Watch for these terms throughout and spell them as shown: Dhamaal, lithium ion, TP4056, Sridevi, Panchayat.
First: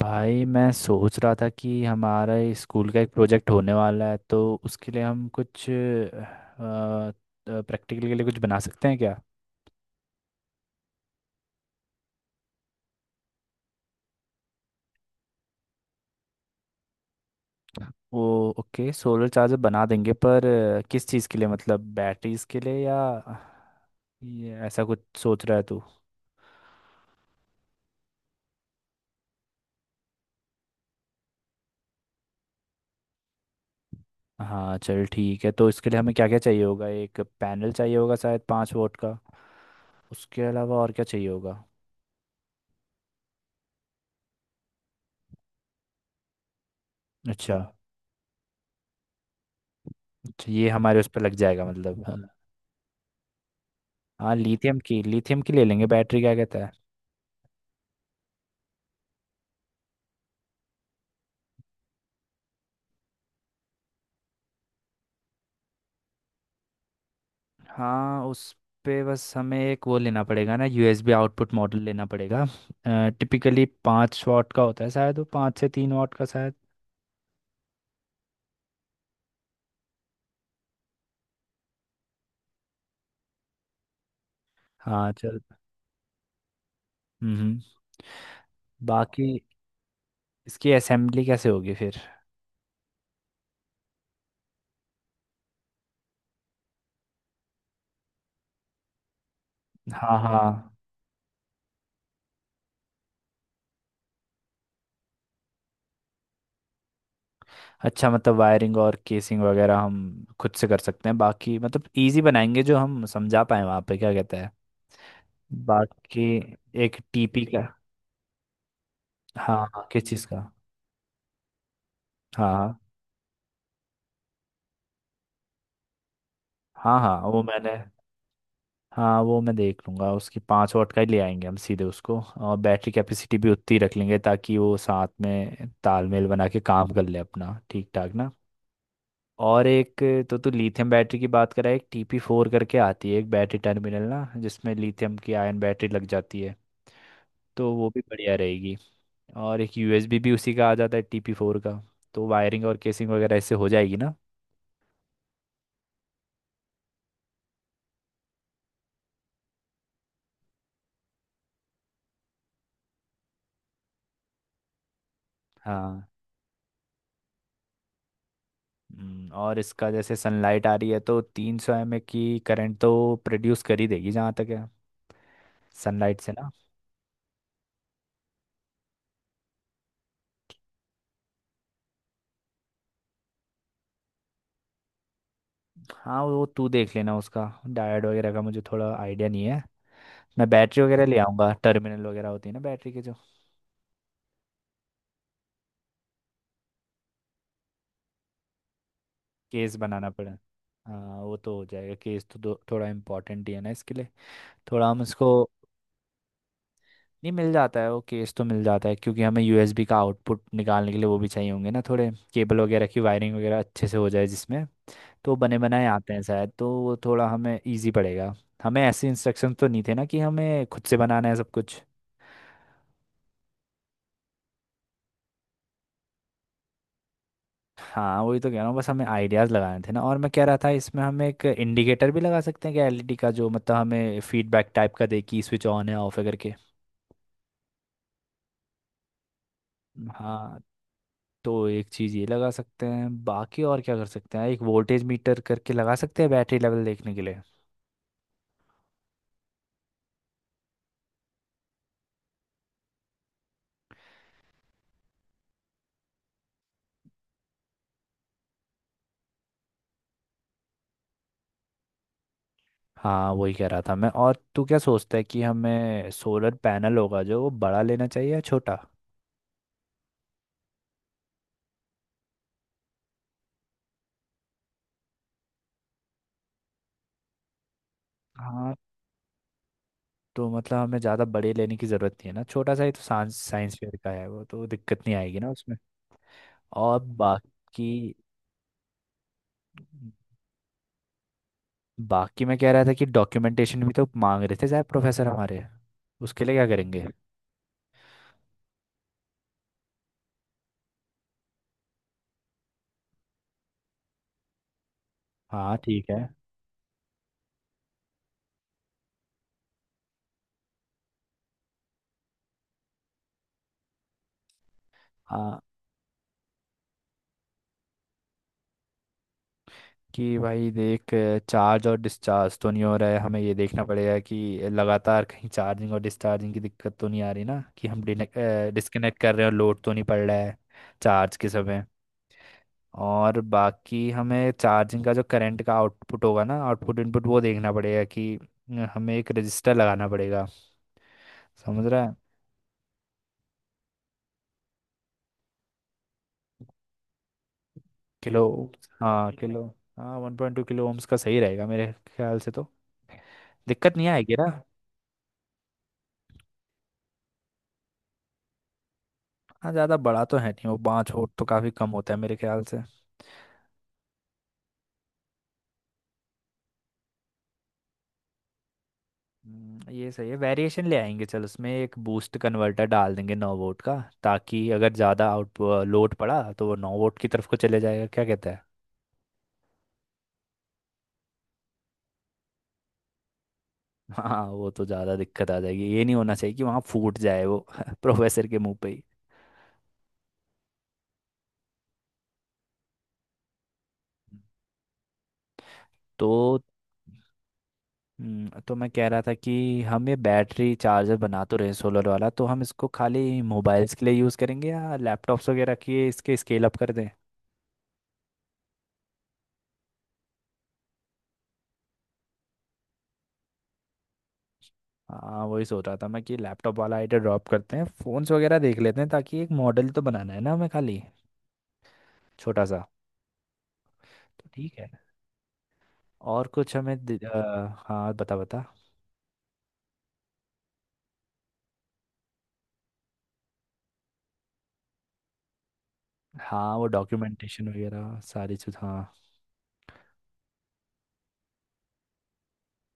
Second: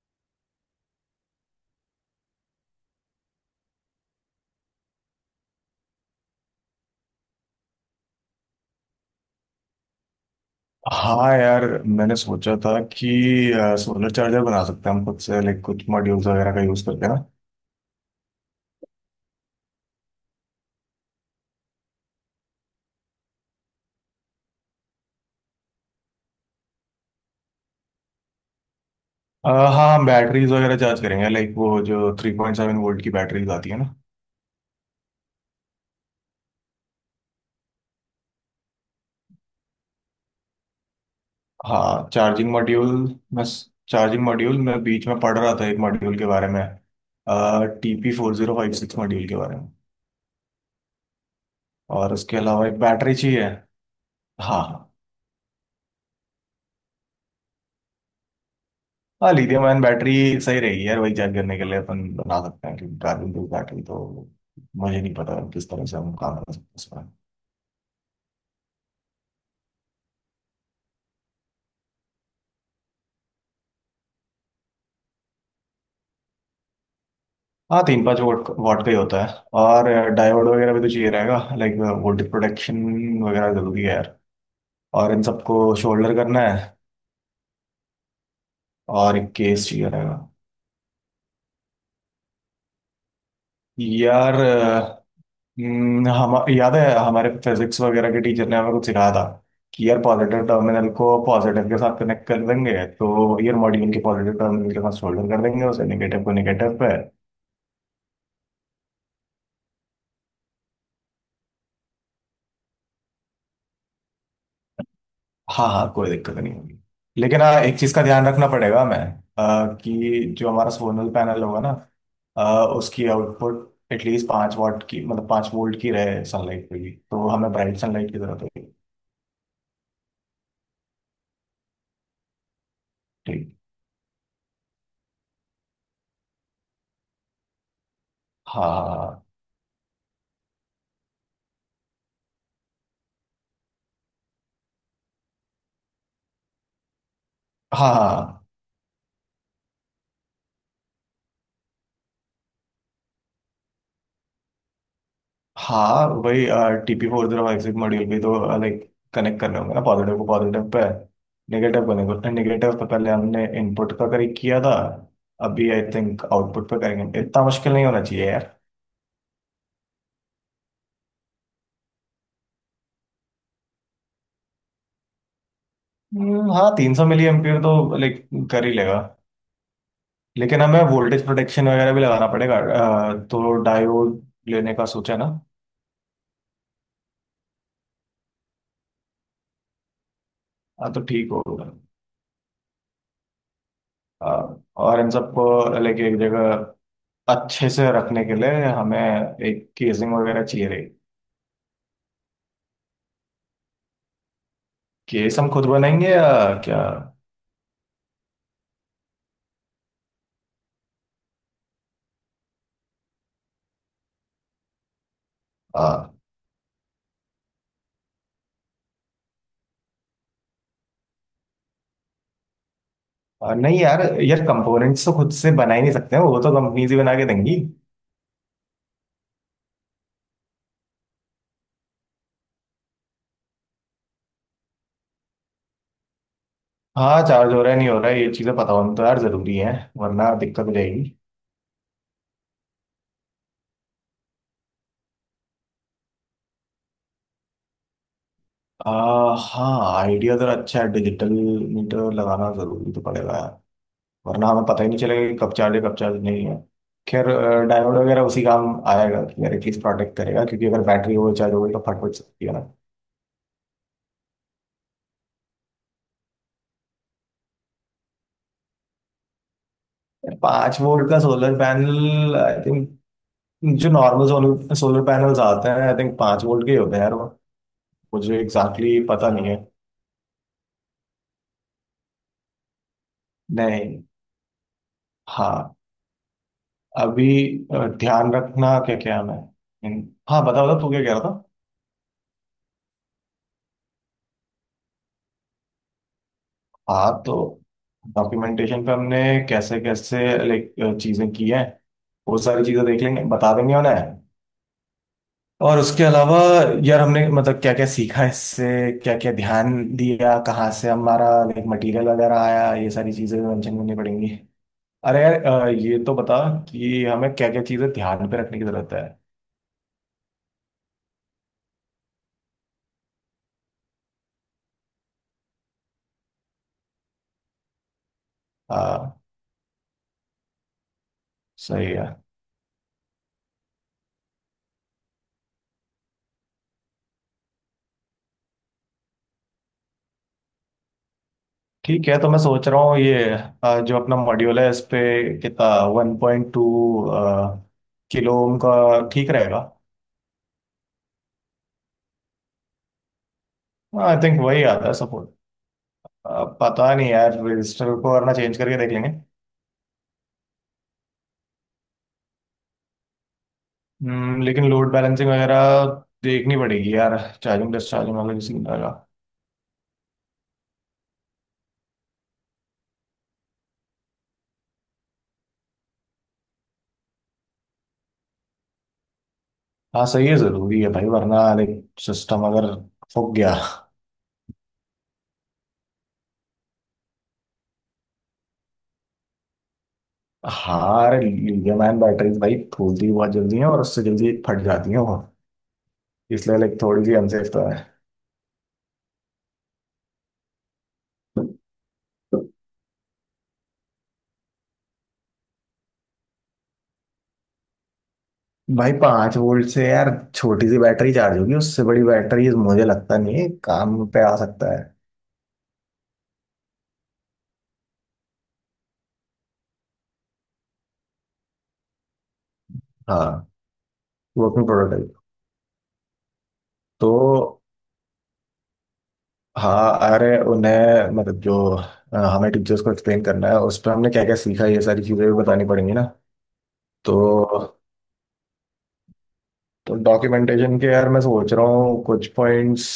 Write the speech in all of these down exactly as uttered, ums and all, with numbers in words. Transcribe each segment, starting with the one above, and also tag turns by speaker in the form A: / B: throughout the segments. A: भाई मैं सोच रहा था कि हमारा स्कूल का एक प्रोजेक्ट होने वाला है, तो उसके लिए हम कुछ प्रैक्टिकल के लिए कुछ बना सकते हैं क्या।
B: हाँ यार मैंने सोचा था कि सोलर चार्जर बना सकते हैं हम खुद से लाइक कुछ मॉड्यूल्स वगैरह का यूज़ करके ना।
A: वो ओके, सोलर चार्जर बना देंगे, पर अ, किस चीज़ के लिए? मतलब बैटरीज के लिए या ये ऐसा कुछ सोच रहा है तू?
B: अ, हाँ, हम बैटरीज वगैरह चार्ज करेंगे लाइक वो जो थ्री पॉइंट सेवन वोल्ट की बैटरीज आती है ना।
A: हाँ चल ठीक है, तो इसके लिए हमें क्या क्या चाहिए होगा। एक पैनल चाहिए होगा शायद पाँच वोट का। उसके अलावा और क्या चाहिए होगा?
B: हाँ, चार्जिंग मॉड्यूल मैं चार्जिंग मॉड्यूल मैं बीच में पढ़ रहा था एक मॉड्यूल के बारे में।
A: अच्छा
B: T P four zero five six module के बारे में।
A: अच्छा ये हमारे उस पर लग जाएगा मतलब।
B: और उसके अलावा एक बैटरी चाहिए।
A: हाँ लिथियम
B: हाँ।
A: की लिथियम की ले लेंगे बैटरी, क्या कहता है।
B: हाँ, लिथियम आयन बैटरी सही रहेगी यार, वही चार्ज करने के लिए अपन बना सकते हैं क्योंकि कार्बन टू बैटरी तो मुझे नहीं पता किस तरह से हम काम कर सकते हैं उसमें।
A: हाँ उस पे बस हमें एक वो लेना पड़ेगा ना, यूएसबी आउटपुट मॉडल लेना पड़ेगा। टिपिकली पाँच वाट का होता है शायद, वो पाँच से तीन वाट का शायद।
B: हाँ तीन पाँच वोट वोट का ही होता है। और डायोड वगैरह भी तो चाहिए रहेगा, लाइक वोल्टेज प्रोटेक्शन वगैरह जरूरी है यार। और
A: हाँ
B: इन
A: चल।
B: सबको शोल्डर करना है।
A: हम्म।
B: और
A: बाकी
B: एक केस चाहिए रहेगा
A: इसकी असेंबली कैसे होगी फिर?
B: यार। हम्म, हम याद है, हमारे फिजिक्स वगैरह के टीचर ने हमें कुछ सिखाया था कि यार
A: हाँ हाँ,
B: पॉजिटिव टर्मिनल को पॉजिटिव के साथ कनेक्ट कर देंगे, तो यार मॉड्यूल के पॉजिटिव टर्मिनल के साथ सोल्डर कर देंगे उसे, नेगेटिव को नेगेटिव पे।
A: अच्छा मतलब वायरिंग और केसिंग वगैरह हम खुद से कर सकते हैं, बाकी मतलब इजी बनाएंगे जो हम समझा पाए वहाँ पे, क्या कहता है।
B: हाँ हाँ, कोई
A: बाकी
B: दिक्कत नहीं होगी।
A: एक
B: लेकिन
A: टीपी
B: हाँ,
A: का।
B: एक चीज का ध्यान रखना पड़ेगा हमें,
A: हाँ
B: अ,
A: हाँ, किस चीज़
B: कि
A: का?
B: जो हमारा सोलर पैनल होगा ना। अ,
A: हाँ
B: उसकी आउटपुट एटलीस्ट पाँच वाट की, मतलब पाँच वोल्ट की रहे सनलाइट पे भी,
A: हाँ हाँ,
B: तो
A: हाँ वो
B: हमें
A: मैंने,
B: ब्राइट सनलाइट की जरूरत होगी।
A: हाँ वो मैं देख लूंगा उसकी। पाँच वाट का ही ले आएंगे हम सीधे उसको, और बैटरी कैपेसिटी भी
B: ठीक।
A: उतनी रख लेंगे ताकि वो साथ में तालमेल बना के काम कर ले अपना ठीक ठाक ना।
B: हाँ
A: और एक, तो तू लिथियम बैटरी की बात करा, एक टीपी फोर करके आती है एक बैटरी टर्मिनल ना, जिसमें लिथियम की आयन बैटरी लग जाती है, तो वो
B: हाँ हाँ।
A: भी
B: हाँ,
A: बढ़िया
B: हाँ।
A: रहेगी। और एक यूएसबी भी उसी का आ जाता है टीपी फोर का, तो वायरिंग और केसिंग वगैरह ऐसे हो जाएगी ना।
B: हाँ वही। TP four zero five six module भी तो लाइक कनेक्ट करने होंगे ना, पॉजिटिव को पॉजिटिव पे, नेगेटिव को नेगेटिव नेगेटिव। तो पहले हमने इनपुट का करेक्ट किया था, अभी आई
A: हाँ।
B: थिंक आउटपुट पे करेंगे, इतना मुश्किल नहीं होना चाहिए यार।
A: हम्म, और इसका जैसे सनलाइट आ रही है तो तीन सौ एम ए की करंट तो प्रोड्यूस कर ही देगी जहाँ तक है, सनलाइट से ना।
B: हम्म, हाँ, तीन सौ मिली एम्पियर तो लाइक कर ही लेगा। लेकिन हमें वोल्टेज प्रोटेक्शन वगैरह भी लगाना पड़ेगा, अ, तो डायोड लेने का सोचा ना।
A: हाँ वो तू देख लेना उसका, डायोड वगैरह का मुझे थोड़ा आइडिया नहीं है। मैं बैटरी
B: हाँ तो
A: वगैरह ले
B: ठीक
A: आऊँगा,
B: होगा।
A: टर्मिनल वगैरह होती है ना बैटरी के जो।
B: अ, और इन सबको लाइक एक जगह अच्छे से रखने के लिए हमें एक
A: केस बनाना
B: केसिंग
A: पड़े।
B: वगैरह चाहिए।
A: हाँ वो तो हो जाएगा, केस तो दो- थोड़ा इम्पोर्टेंट ही है ना इसके लिए, थोड़ा हम इसको।
B: केस हम खुद बनाएंगे या क्या?
A: नहीं मिल जाता है वो, केस तो मिल जाता है, क्योंकि हमें यूएसबी का आउटपुट निकालने के लिए वो भी चाहिए होंगे ना, थोड़े केबल वगैरह की वायरिंग वगैरह अच्छे से हो जाए जिसमें। तो बने बनाए
B: आ,
A: आते हैं शायद, तो वो थोड़ा हमें इजी पड़ेगा। हमें ऐसे इंस्ट्रक्शंस तो नहीं थे ना कि हमें खुद से बनाना है सब कुछ।
B: आ, नहीं यार, यार कंपोनेंट्स तो खुद से बना ही नहीं सकते हैं, वो तो कंपनीज ही बना के देंगी।
A: हाँ वही तो कह रहा हूँ, बस हमें आइडियाज़ लगाने थे ना, और मैं कह रहा था इसमें हम एक इंडिकेटर भी लगा सकते हैं क्या एलईडी का, जो मतलब हमें फीडबैक टाइप का दे कि स्विच ऑन है ऑफ है करके।
B: हाँ चार्ज हो रहा है नहीं हो रहा है ये चीज़ें पता होना तो यार ज़रूरी है, वरना
A: हाँ
B: दिक्कत हो जाएगी।
A: तो एक चीज़ ये लगा सकते हैं, बाकी और क्या कर सकते हैं, एक वोल्टेज मीटर करके लगा सकते हैं बैटरी लेवल देखने के लिए।
B: आ, हाँ आइडिया तो अच्छा है, डिजिटल मीटर लगाना ज़रूरी तो पड़ेगा यार, वरना हमें पता ही नहीं चलेगा कि कब चार्ज है कब चार्ज नहीं है। खैर डायोड वगैरह उसी काम आएगा कि यार एटलीस्ट प्रोटेक्ट करेगा, क्योंकि अगर बैटरी ओवर चार्ज हो गई तो फट फट सकती है ना।
A: हाँ वही कह रहा था मैं, और तू क्या सोचता है कि हमें सोलर पैनल होगा जो वो बड़ा लेना चाहिए या छोटा?
B: पाँच वोल्ट का सोलर पैनल आई थिंक, जो नॉर्मल सोलर सोलर पैनल्स आते हैं आई थिंक पांच वोल्ट के ही होते हैं यार वो। मुझे एग्जैक्टली
A: हाँ
B: exactly पता नहीं है।
A: तो मतलब हमें ज़्यादा बड़े लेने की ज़रूरत नहीं है ना, छोटा सा ही, तो साइंस साइंस फेयर
B: नहीं।
A: का है वो, तो दिक्कत नहीं आएगी ना
B: हाँ।
A: उसमें। और
B: अभी अ,
A: बाकी।
B: ध्यान रखना क्या क्या है। हम्म, हाँ बता बता तू क्या कह रहा था।
A: बाकी मैं कह रहा था कि डॉक्यूमेंटेशन भी तो मांग रहे थे साहब प्रोफेसर हमारे, उसके लिए क्या करेंगे।
B: हाँ, तो डॉक्यूमेंटेशन पे हमने कैसे कैसे लाइक चीजें की हैं, वो सारी चीजें देख लेंगे बता देंगे उन्हें।
A: हाँ
B: और उसके
A: ठीक है।
B: अलावा यार हमने मतलब क्या क्या सीखा इससे, क्या क्या ध्यान दिया, कहाँ से हमारा लाइक मटेरियल वगैरह आया, ये सारी चीजें मेंशन करनी पड़ेंगी। अरे यार,
A: हाँ
B: अ, ये तो बता कि हमें क्या क्या चीजें ध्यान पे रखने की जरूरत है।
A: कि भाई देख, चार्ज और डिस्चार्ज तो नहीं हो रहा है, हमें ये देखना पड़ेगा कि लगातार कहीं चार्जिंग और डिस्चार्जिंग की दिक्कत तो नहीं आ रही ना, कि हम
B: आ,
A: डिस्कनेक्ट कर रहे हैं और लोड तो नहीं पड़ रहा है चार्ज के समय।
B: सही है।
A: और बाकी हमें चार्जिंग का जो करंट का आउटपुट होगा ना, आउटपुट इनपुट वो देखना पड़ेगा कि, अ, हमें एक रजिस्टर लगाना पड़ेगा, समझ रहा
B: ठीक
A: है।
B: है, तो मैं सोच रहा हूँ ये अ, जो अपना मॉड्यूल है इस पे कितना, one point two kilo
A: kilo,
B: ohm का ठीक
A: हाँ
B: रहेगा।
A: किलो। हाँ one point two kilo ohms का सही रहेगा मेरे ख्याल से, तो दिक्कत नहीं
B: आई
A: आएगी
B: थिंक
A: ना।
B: वही आता है सपोर्ट, पता नहीं यार रजिस्टर को, वरना चेंज करके देख लेंगे।
A: हाँ ज़्यादा बड़ा तो है नहीं वो, पाँच वोल्ट तो काफ़ी कम होता है मेरे ख्याल से।
B: हम्म, लेकिन लोड बैलेंसिंग वगैरह देखनी पड़ेगी यार, चार्जिंग डिस्चार्जिंग वाला किसी का।
A: हम्म, ये सही है। वेरिएशन ले आएंगे, चल उसमें एक बूस्ट कन्वर्टर डाल देंगे नौ वोल्ट का, ताकि अगर ज़्यादा आउट लोड पड़ा तो वो नौ वोल्ट की तरफ को चले जाएगा, क्या कहता है।
B: हाँ सही है, जरूरी है भाई, वरना सिस्टम अगर फूक गया।
A: हाँ वो तो ज़्यादा दिक्कत आ जाएगी, ये नहीं होना चाहिए कि वहाँ फूट जाए वो प्रोफेसर के मुंह पे ही।
B: हार लिथियम आयन बैटरीज भाई फूलती भी बहुत जल्दी है और उससे जल्दी फट जाती है वो,
A: तो
B: इसलिए लाइक थोड़ी सी अनसेफ तो है।
A: हम्म, तो मैं कह रहा था कि हम ये बैटरी चार्जर बना तो रहे सोलर वाला, तो हम इसको खाली मोबाइल्स के लिए यूज़ करेंगे या लैपटॉप्स वगैरह के, इसके स्केल अप कर दें।
B: भाई पांच वोल्ट से यार छोटी सी बैटरी चार्ज होगी, उससे बड़ी बैटरी मुझे लगता नहीं है, काम पे आ सकता है।
A: हाँ वही सोच रहा था मैं कि लैपटॉप वाला आइडिया ड्रॉप करते हैं, फ़ोन्स वगैरह देख लेते हैं, ताकि एक मॉडल तो बनाना है ना हमें, खाली छोटा सा।
B: हाँ।
A: तो
B: वो अपनी
A: ठीक है,
B: प्रोटोटाइप।
A: और कुछ हमें
B: तो
A: दि- अ, हाँ बता बता।
B: हाँ, अरे उन्हें मतलब जो अ, हमें टीचर्स को एक्सप्लेन करना है उस पर हमने क्या क्या सीखा ये सारी चीजें भी बतानी पड़ेंगी ना।
A: हाँ वो
B: तो
A: डॉक्यूमेंटेशन वगैरह सारी चीज़, हाँ।
B: तो डॉक्यूमेंटेशन के यार मैं सोच रहा हूँ कुछ पॉइंट्स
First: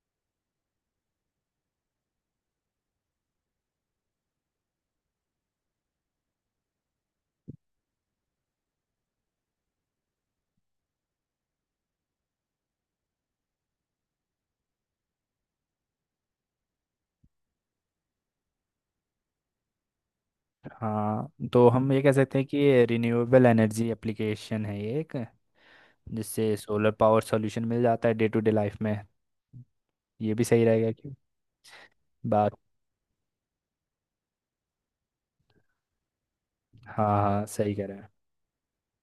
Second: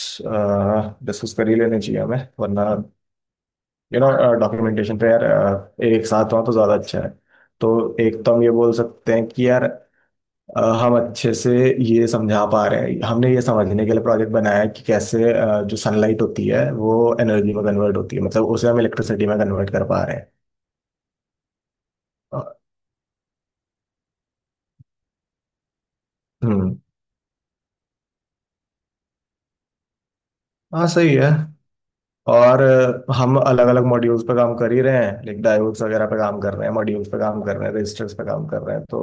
B: डिस्कस कर ही लेने चाहिए हमें, वरना यू नो डॉक्यूमेंटेशन पे यार अ, एक साथ हुआ तो ज़्यादा अच्छा है। तो एक तो हम ये बोल सकते हैं कि यार, अ, हम अच्छे से ये समझा पा रहे हैं, हमने ये समझने के लिए प्रोजेक्ट बनाया है कि कैसे अ, जो सनलाइट होती है वो एनर्जी में कन्वर्ट होती है, मतलब उसे हम इलेक्ट्रिसिटी में कन्वर्ट कर पा रहे हैं।
A: हाँ तो हम ये कह सकते
B: अ,
A: हैं कि ये रिन्यूएबल एनर्जी एप्लीकेशन है ये एक, जिससे
B: हम्म,
A: सोलर पावर सॉल्यूशन मिल जाता है डे टू डे लाइफ में। ये भी सही
B: हाँ
A: रहेगा कि
B: सही है।
A: बात।
B: और अ, हम अलग अलग मॉड्यूल्स पे काम कर ही रहे हैं, लाइक डायोड्स वगैरह पे काम कर रहे हैं,
A: हाँ
B: मॉड्यूल्स पे काम
A: हाँ
B: कर रहे
A: सही
B: हैं,
A: कह रहे हैं।
B: रजिस्टर्स पे काम कर रहे हैं, तो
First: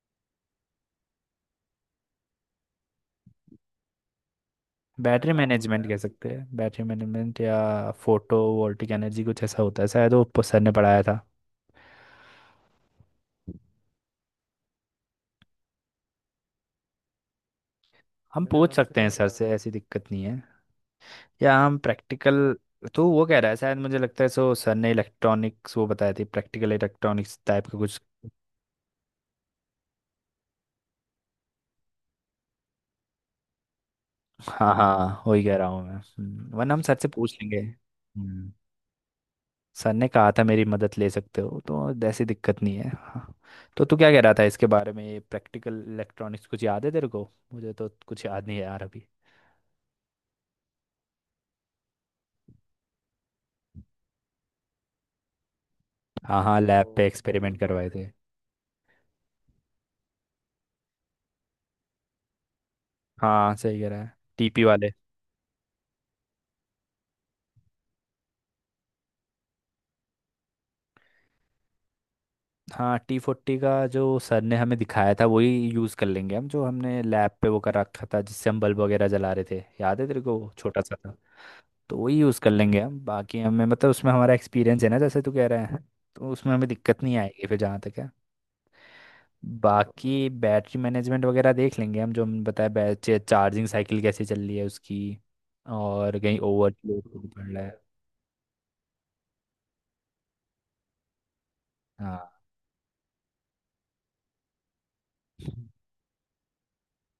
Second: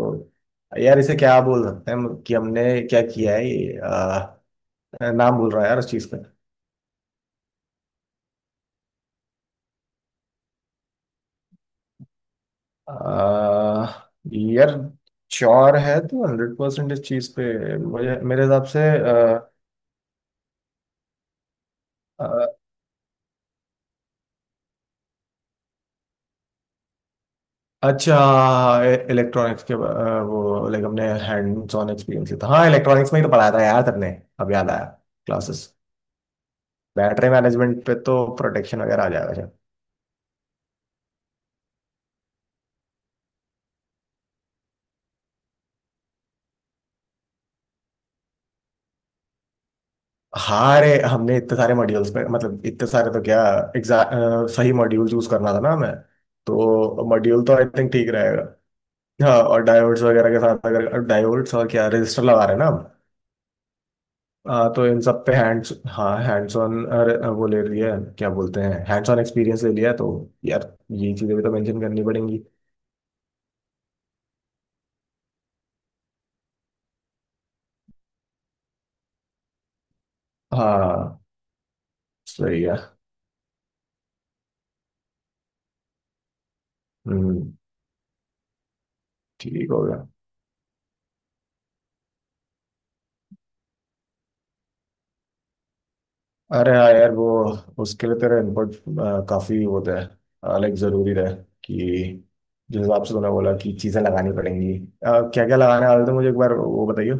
B: यार इसे क्या बोल सकते हैं हम कि हमने क्या किया है।
A: बैटरी
B: नाम भूल रहा है यार
A: मैनेजमेंट
B: उस
A: कह
B: चीज का।
A: सकते हैं, बैटरी मैनेजमेंट या फोटो वोल्टिक एनर्जी कुछ ऐसा होता है शायद, वो प- सर ने पढ़ाया था।
B: अह, यार श्योर है, तो हंड्रेड परसेंट इस चीज पे मुझे, मेरे
A: हम
B: हिसाब
A: पूछ
B: से,
A: सकते हैं सर
B: अह,
A: से, ऐसी दिक्कत नहीं है, या हम
B: अह,
A: प्रैक्टिकल, तो वो कह रहा है शायद, मुझे लगता है सो सर ने इलेक्ट्रॉनिक्स वो बताया थी, प्रैक्टिकल इलेक्ट्रॉनिक्स टाइप का कुछ।
B: अच्छा। इलेक्ट्रॉनिक्स के अह, वो लाइक हमने हैंड्स ऑन एक्सपीरियंस था, हाँ इलेक्ट्रॉनिक्स में ही तो पढ़ाया था यार सबने, अब याद
A: हाँ
B: आया।
A: हाँ वही कह
B: क्लासेस।
A: रहा हूँ मैं। हम्म, वरना हम सर से
B: बैटरी
A: पूछ लेंगे।
B: मैनेजमेंट पे तो
A: हम्म,
B: प्रोटेक्शन वगैरह आ जाएगा शायद।
A: सर ने कहा था मेरी मदद ले सकते हो, तो ऐसी दिक्कत नहीं है हाँ। तो तू क्या कह रहा था इसके बारे में, प्रैक्टिकल इलेक्ट्रॉनिक्स कुछ याद है तेरे को? मुझे तो कुछ याद नहीं है यार अभी।
B: हाँ। अरे हमने इतने सारे मॉड्यूल्स पे, मतलब इतने सारे तो क्या, एग्जैक्ट सही मॉड्यूल चूज करना था ना हमें,
A: हाँ हाँ लैब पे तो
B: तो मॉड्यूल तो
A: एक्सपेरिमेंट
B: आई
A: करवाए
B: थिंक
A: थे।
B: ठीक रहेगा। हाँ, और डायोड्स वगैरह के साथ, अगर डायोड्स और क्या रजिस्टर लगा रहे हैं ना आप,
A: हाँ सही कह रहा है, टीपी
B: आ, तो
A: वाले।
B: इन सब पे हैंड्स, हाँ, हैंड्स ऑन वो ले रही है, क्या बोलते हैं, हैंड्स ऑन एक्सपीरियंस ले लिया, तो यार ये चीज़ें भी तो मेंशन करनी पड़ेंगी।
A: हाँ टी फोर्टी का जो सर ने हमें दिखाया था वही यूज़ कर लेंगे हम, जो हमने लैब पे वो कर रखा था जिससे हम बल्ब वगैरह जला रहे थे, याद है तेरे को, वो छोटा सा था।
B: हाँ
A: तो वही यूज़ कर
B: सही है।
A: लेंगे हम, बाकी हमें मतलब उसमें हमारा एक्सपीरियंस है ना, जैसे तू कह रहा है, तो उसमें हमें दिक्कत नहीं आएगी
B: हम्म,
A: फिर जहाँ तक है।
B: ठीक हो गया।
A: बाकी बैटरी मैनेजमेंट वगैरह देख लेंगे हम, जो हमने बताया, बैटरी चार्जिंग साइकिल कैसे चल रही है उसकी, और कहीं
B: अरे हाँ
A: ओवरलोड
B: यार
A: तो
B: वो
A: नहीं पड़ रहा है।
B: उसके लिए तेरा इनपुट काफ़ी होता है, लाइक ज़रूरी रहे
A: हाँ
B: कि जिस हिसाब से तूने बोला कि चीज़ें लगानी पड़ेंगी, क्या क्या लगाने वाले थे मुझे एक बार वो बताइए।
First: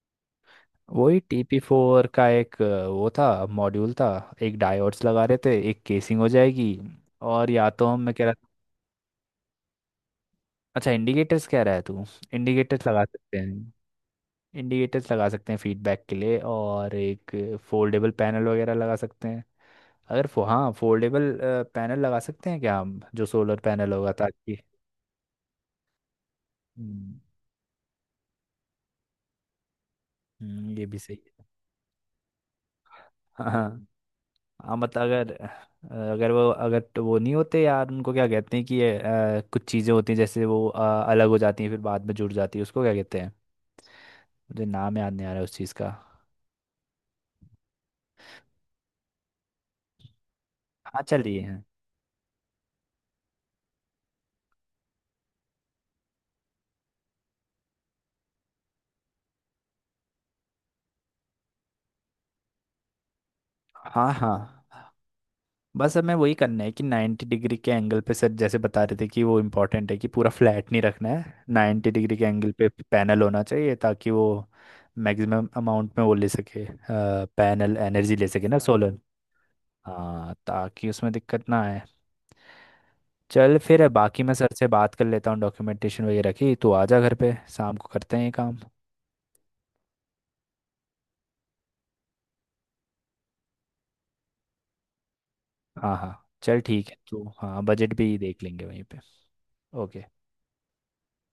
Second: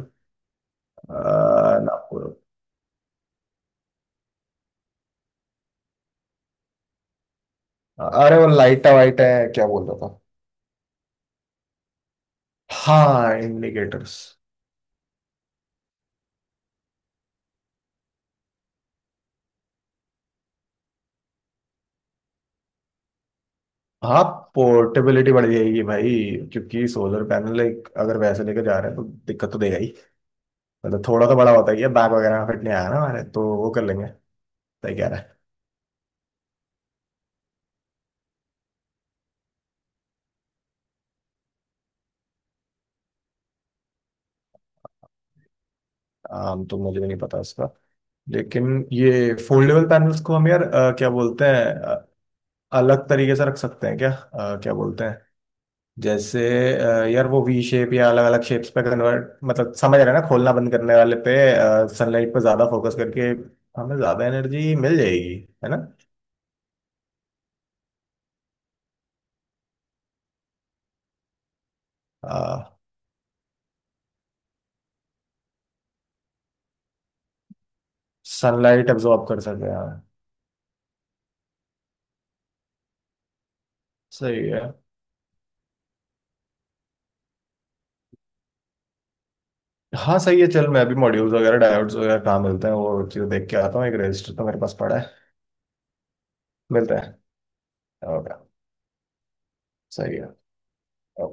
A: वही टीपी
B: अ, ना,
A: फोर का एक अ, वो था, मॉड्यूल था। एक डायोड्स लगा रहे थे, एक केसिंग हो जाएगी, और या तो हम, मैं कह
B: अरे
A: रहा,
B: वो लाइटा वाइटा है, क्या बोल रहा था।
A: अच्छा इंडिकेटर्स कह रहा है तू। इंडिकेटर्स लगा
B: हाँ,
A: सकते हैं
B: इंडिकेटर्स।
A: इंडिकेटर्स लगा सकते हैं फीडबैक के लिए, और एक फोल्डेबल पैनल वगैरह लगा सकते हैं। अगर फो, हाँ फोल्डेबल पैनल लगा सकते हैं क्या हम, जो सोलर पैनल होगा,
B: हाँ
A: ताकि।
B: पोर्टेबिलिटी बढ़ जाएगी भाई, क्योंकि
A: हम्म,
B: सोलर पैनल एक अगर वैसे लेके जा रहे हैं तो दिक्कत तो देगा ही।
A: हम्म, ये भी
B: मतलब
A: सही
B: थोड़ा तो
A: है।
B: बड़ा होता ही है, बैग वगैरह में फिट नहीं आया ना हमारे, तो
A: हाँ
B: वो कर
A: हाँ।
B: लेंगे।
A: हाँ
B: सही
A: मतलब
B: कह रहा
A: अगर,
B: है।
A: अगर वो अगर तो वो नहीं होते यार, उनको क्या कहते हैं कि ये अ, कुछ चीज़ें होती हैं जैसे वो अ, अलग हो जाती हैं फिर बाद में जुड़ जाती है, उसको क्या कहते हैं। मुझे नाम याद नहीं आ रहा है उस चीज़ का।
B: आम तो मुझे भी नहीं पता इसका। लेकिन ये फोल्डेबल पैनल्स को हम यार, अ,
A: हाँ
B: क्या
A: चलिए
B: बोलते
A: हैं।
B: हैं, अ, अलग तरीके से रख सकते हैं क्या? अ, क्या बोलते हैं, जैसे, अ, यार वो वी शेप या अलग अलग शेप्स पे कन्वर्ट, मतलब समझ रहे हैं ना, खोलना बंद करने वाले पे, सनलाइट पर ज्यादा फोकस करके हमें
A: हाँ
B: ज्यादा
A: हाँ,
B: एनर्जी मिल जाएगी। है ना।
A: बस हमें वही करना है कि नाइंटी डिग्री के एंगल पे, सर जैसे बता रहे थे कि वो इम्पोर्टेंट है, कि पूरा फ्लैट नहीं रखना है, नाइंटी डिग्री के एंगल पे पैनल होना चाहिए ताकि वो मैक्सिमम अमाउंट में वो ले सके, पैनल एनर्जी ले सके ना
B: सनलाइट
A: सोलर।
B: एब्जॉर्ब कर सके, हाँ।
A: हाँ ताकि उसमें दिक्कत ना आए। चल फिर बाकी मैं सर
B: सही है।
A: से बात कर लेता हूँ डॉक्यूमेंटेशन वगैरह की, तू आ जा घर पे, शाम को करते हैं ये काम।
B: हाँ सही है, चल मैं अभी मॉड्यूल्स वगैरह डायोड्स वगैरह कहाँ मिलते हैं वो चीज़ देख के आता हूँ, एक रजिस्टर तो मेरे पास पड़ा है।
A: हाँ हाँ चल ठीक है
B: मिलता है।
A: तू, हाँ बजट भी देख
B: ओके।
A: लेंगे वहीं पे। ओके।
B: सही है।